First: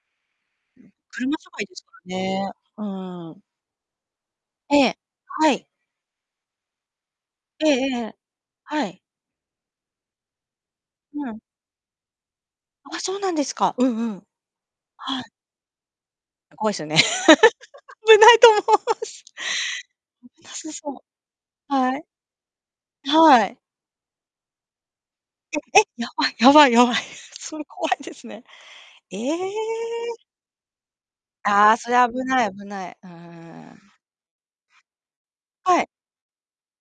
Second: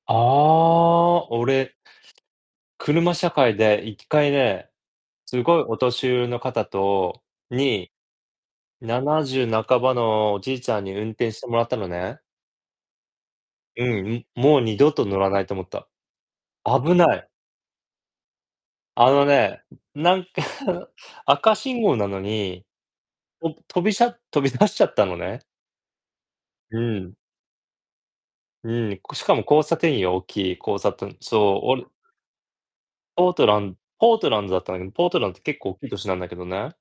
ああ。車社会で俺すからね。う車ー社ん。会で1回ね、ええ。すはごいい。お年寄りの方とええにええ。はい。70半ばのおじいちゃんに運う転ん。してもらったのね。あ、そうなんですか。うんううん、ん。ん。もう二度と乗はい。らないと思った。あ、怖いですよね。危ない。危ないと思うあし。のね、なんか [unintelligible] そ赤う。信号はい。なのに、はほんい。飛びしゃ飛び出しちゃったのね。ええ！やばいやばいうやばい。ん。それ怖いですね。うん。えしかも交差点よ、え。大きい交差点そう。あおあ、そるれは、危ない危ない。うーポートランん。ポートランドだったんだけど、ポートランドって結構大はい。きい都市なんだけどね。